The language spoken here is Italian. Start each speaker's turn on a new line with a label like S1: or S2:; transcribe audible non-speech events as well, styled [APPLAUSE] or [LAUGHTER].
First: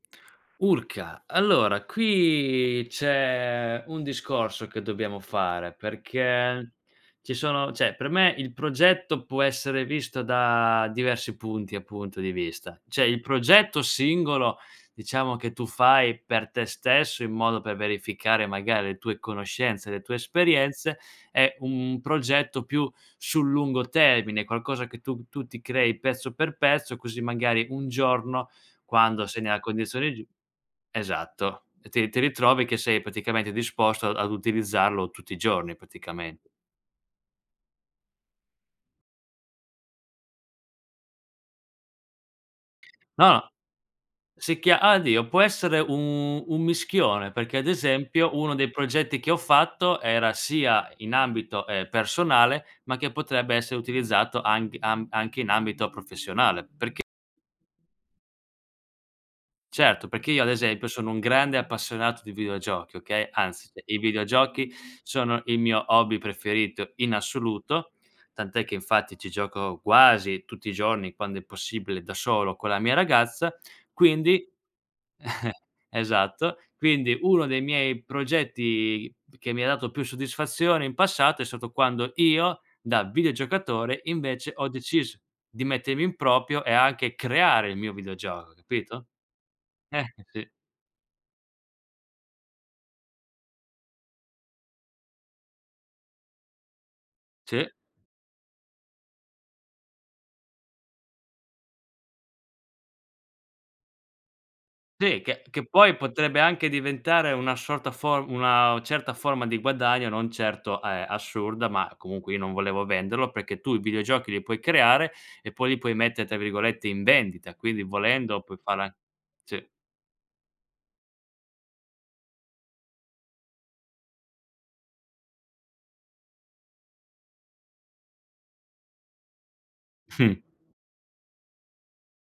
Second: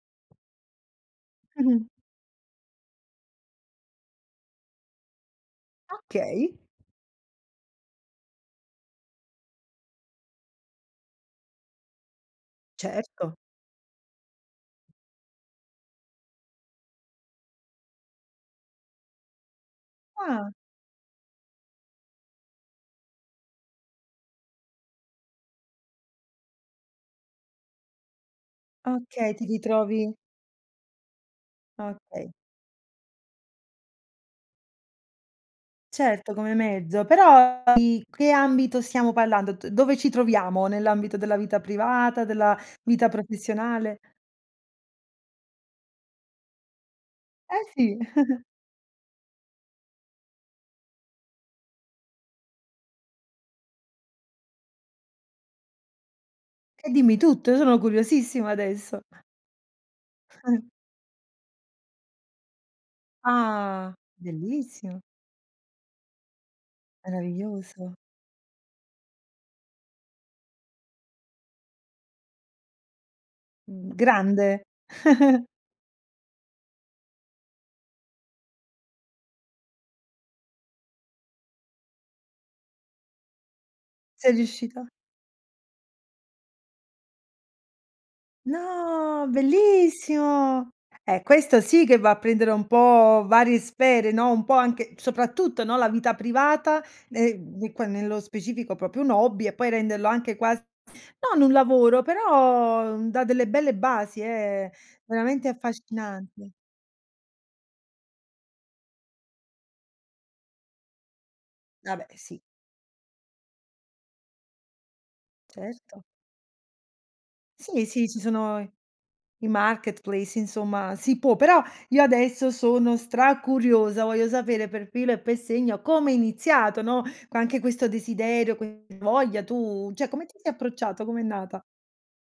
S1: Urca,
S2: Mh-mh.
S1: allora, qui c'è un discorso che dobbiamo fare,
S2: Okay.
S1: perché ci sono cioè, per me il progetto può essere visto da diversi punti, appunto, di vista. C'è il
S2: Certo.
S1: progetto singolo, diciamo, che tu fai per te stesso, in modo per verificare magari le tue conoscenze, le tue
S2: Ah.
S1: esperienze, è un progetto più sul lungo termine, qualcosa che tu tu ti crei pezzo per pezzo, così magari un giorno, quando
S2: Okay,
S1: sei
S2: ti
S1: nella
S2: ritrovi
S1: condizione giu esatto, ti ti
S2: Okay.
S1: ritrovi che sei praticamente disposto a ad utilizzarlo tutti i giorni,
S2: Certo,
S1: praticame
S2: come mezzo. Però i che ambito stiamo parlando? D dove ci troviamo? Nell'ambito della vita privata, della vita
S1: No,
S2: professionale?
S1: si chia ah dio, può essere u un mischione, perché,
S2: Eh
S1: ad
S2: sì.
S1: esempio,
S2: [CHUCKLES]
S1: uno dei progetti che ho fatto era sia in ambito, ehm, personale, ma che potrebbe essere utilizzato anc am anche in ambito professionale,
S2: E
S1: perc
S2: dimmi tutto, io sono curiosissima adesso.
S1: Certo, perché io ad
S2: [CHUCKLES]
S1: esempio sono un grande appassionato di videogiochi, okay, anzi,
S2: Ah,
S1: i videogiochi
S2: bellissimo.
S1: sono il mio hobby preferito in
S2: Meraviglioso.
S1: assoluto, tant'è che infatti ci gioco quasi tutti i giorni, quando è possibile da solo con la mia ragazza,
S2: Mh,
S1: quindi
S2: grande. [CHUCKLES]
S1: [CHUCKLES] esatto. Quindi, uno dei miei progetti che mi ha dato più soddisfazione in passato è stato quando io, da videogiocatore,
S2: Sei
S1: invece ho
S2: riuscito?
S1: deciso di mettermi in proprio e anche creare il mio videogioco, capito?
S2: No,
S1: Eh, sì.
S2: bellissimo. Eh, questo sì che va a prendere un po' varie sfere, no, un po' anche, soprattutto, no, la vita privata, ne mhmm,
S1: Sì.
S2: qua nello specifico proprio un hobby e poi renderlo anche quas non un lavoro, però dà delle belle basi, eh,
S1: Sì, che
S2: veramente
S1: che poi
S2: affascinan
S1: potrebbe anche diventare una sorta for una certa forma di guadagno, non certo, eh, assurda, ma
S2: Ah beh,
S1: comunque io
S2: sì.
S1: non volevo venderlo, perché tu i videogiochi li puoi creare e poi li puoi
S2: Certo.
S1: mette' tra virgolette, "in vendita", quindi
S2: Sì, sì, ci
S1: volendo
S2: sono
S1: puoi
S2: i
S1: fare a
S2: i
S1: sì.
S2: marketplace, insomma, si può. Però io adesso sono stracuriosa, voglio sapere per filo e per segno come è iniziato, no, co anche questo desiderio, que voglia, tu cioè come ti
S1: [CHUCKLES]
S2: sei approcciato? Com'è nata?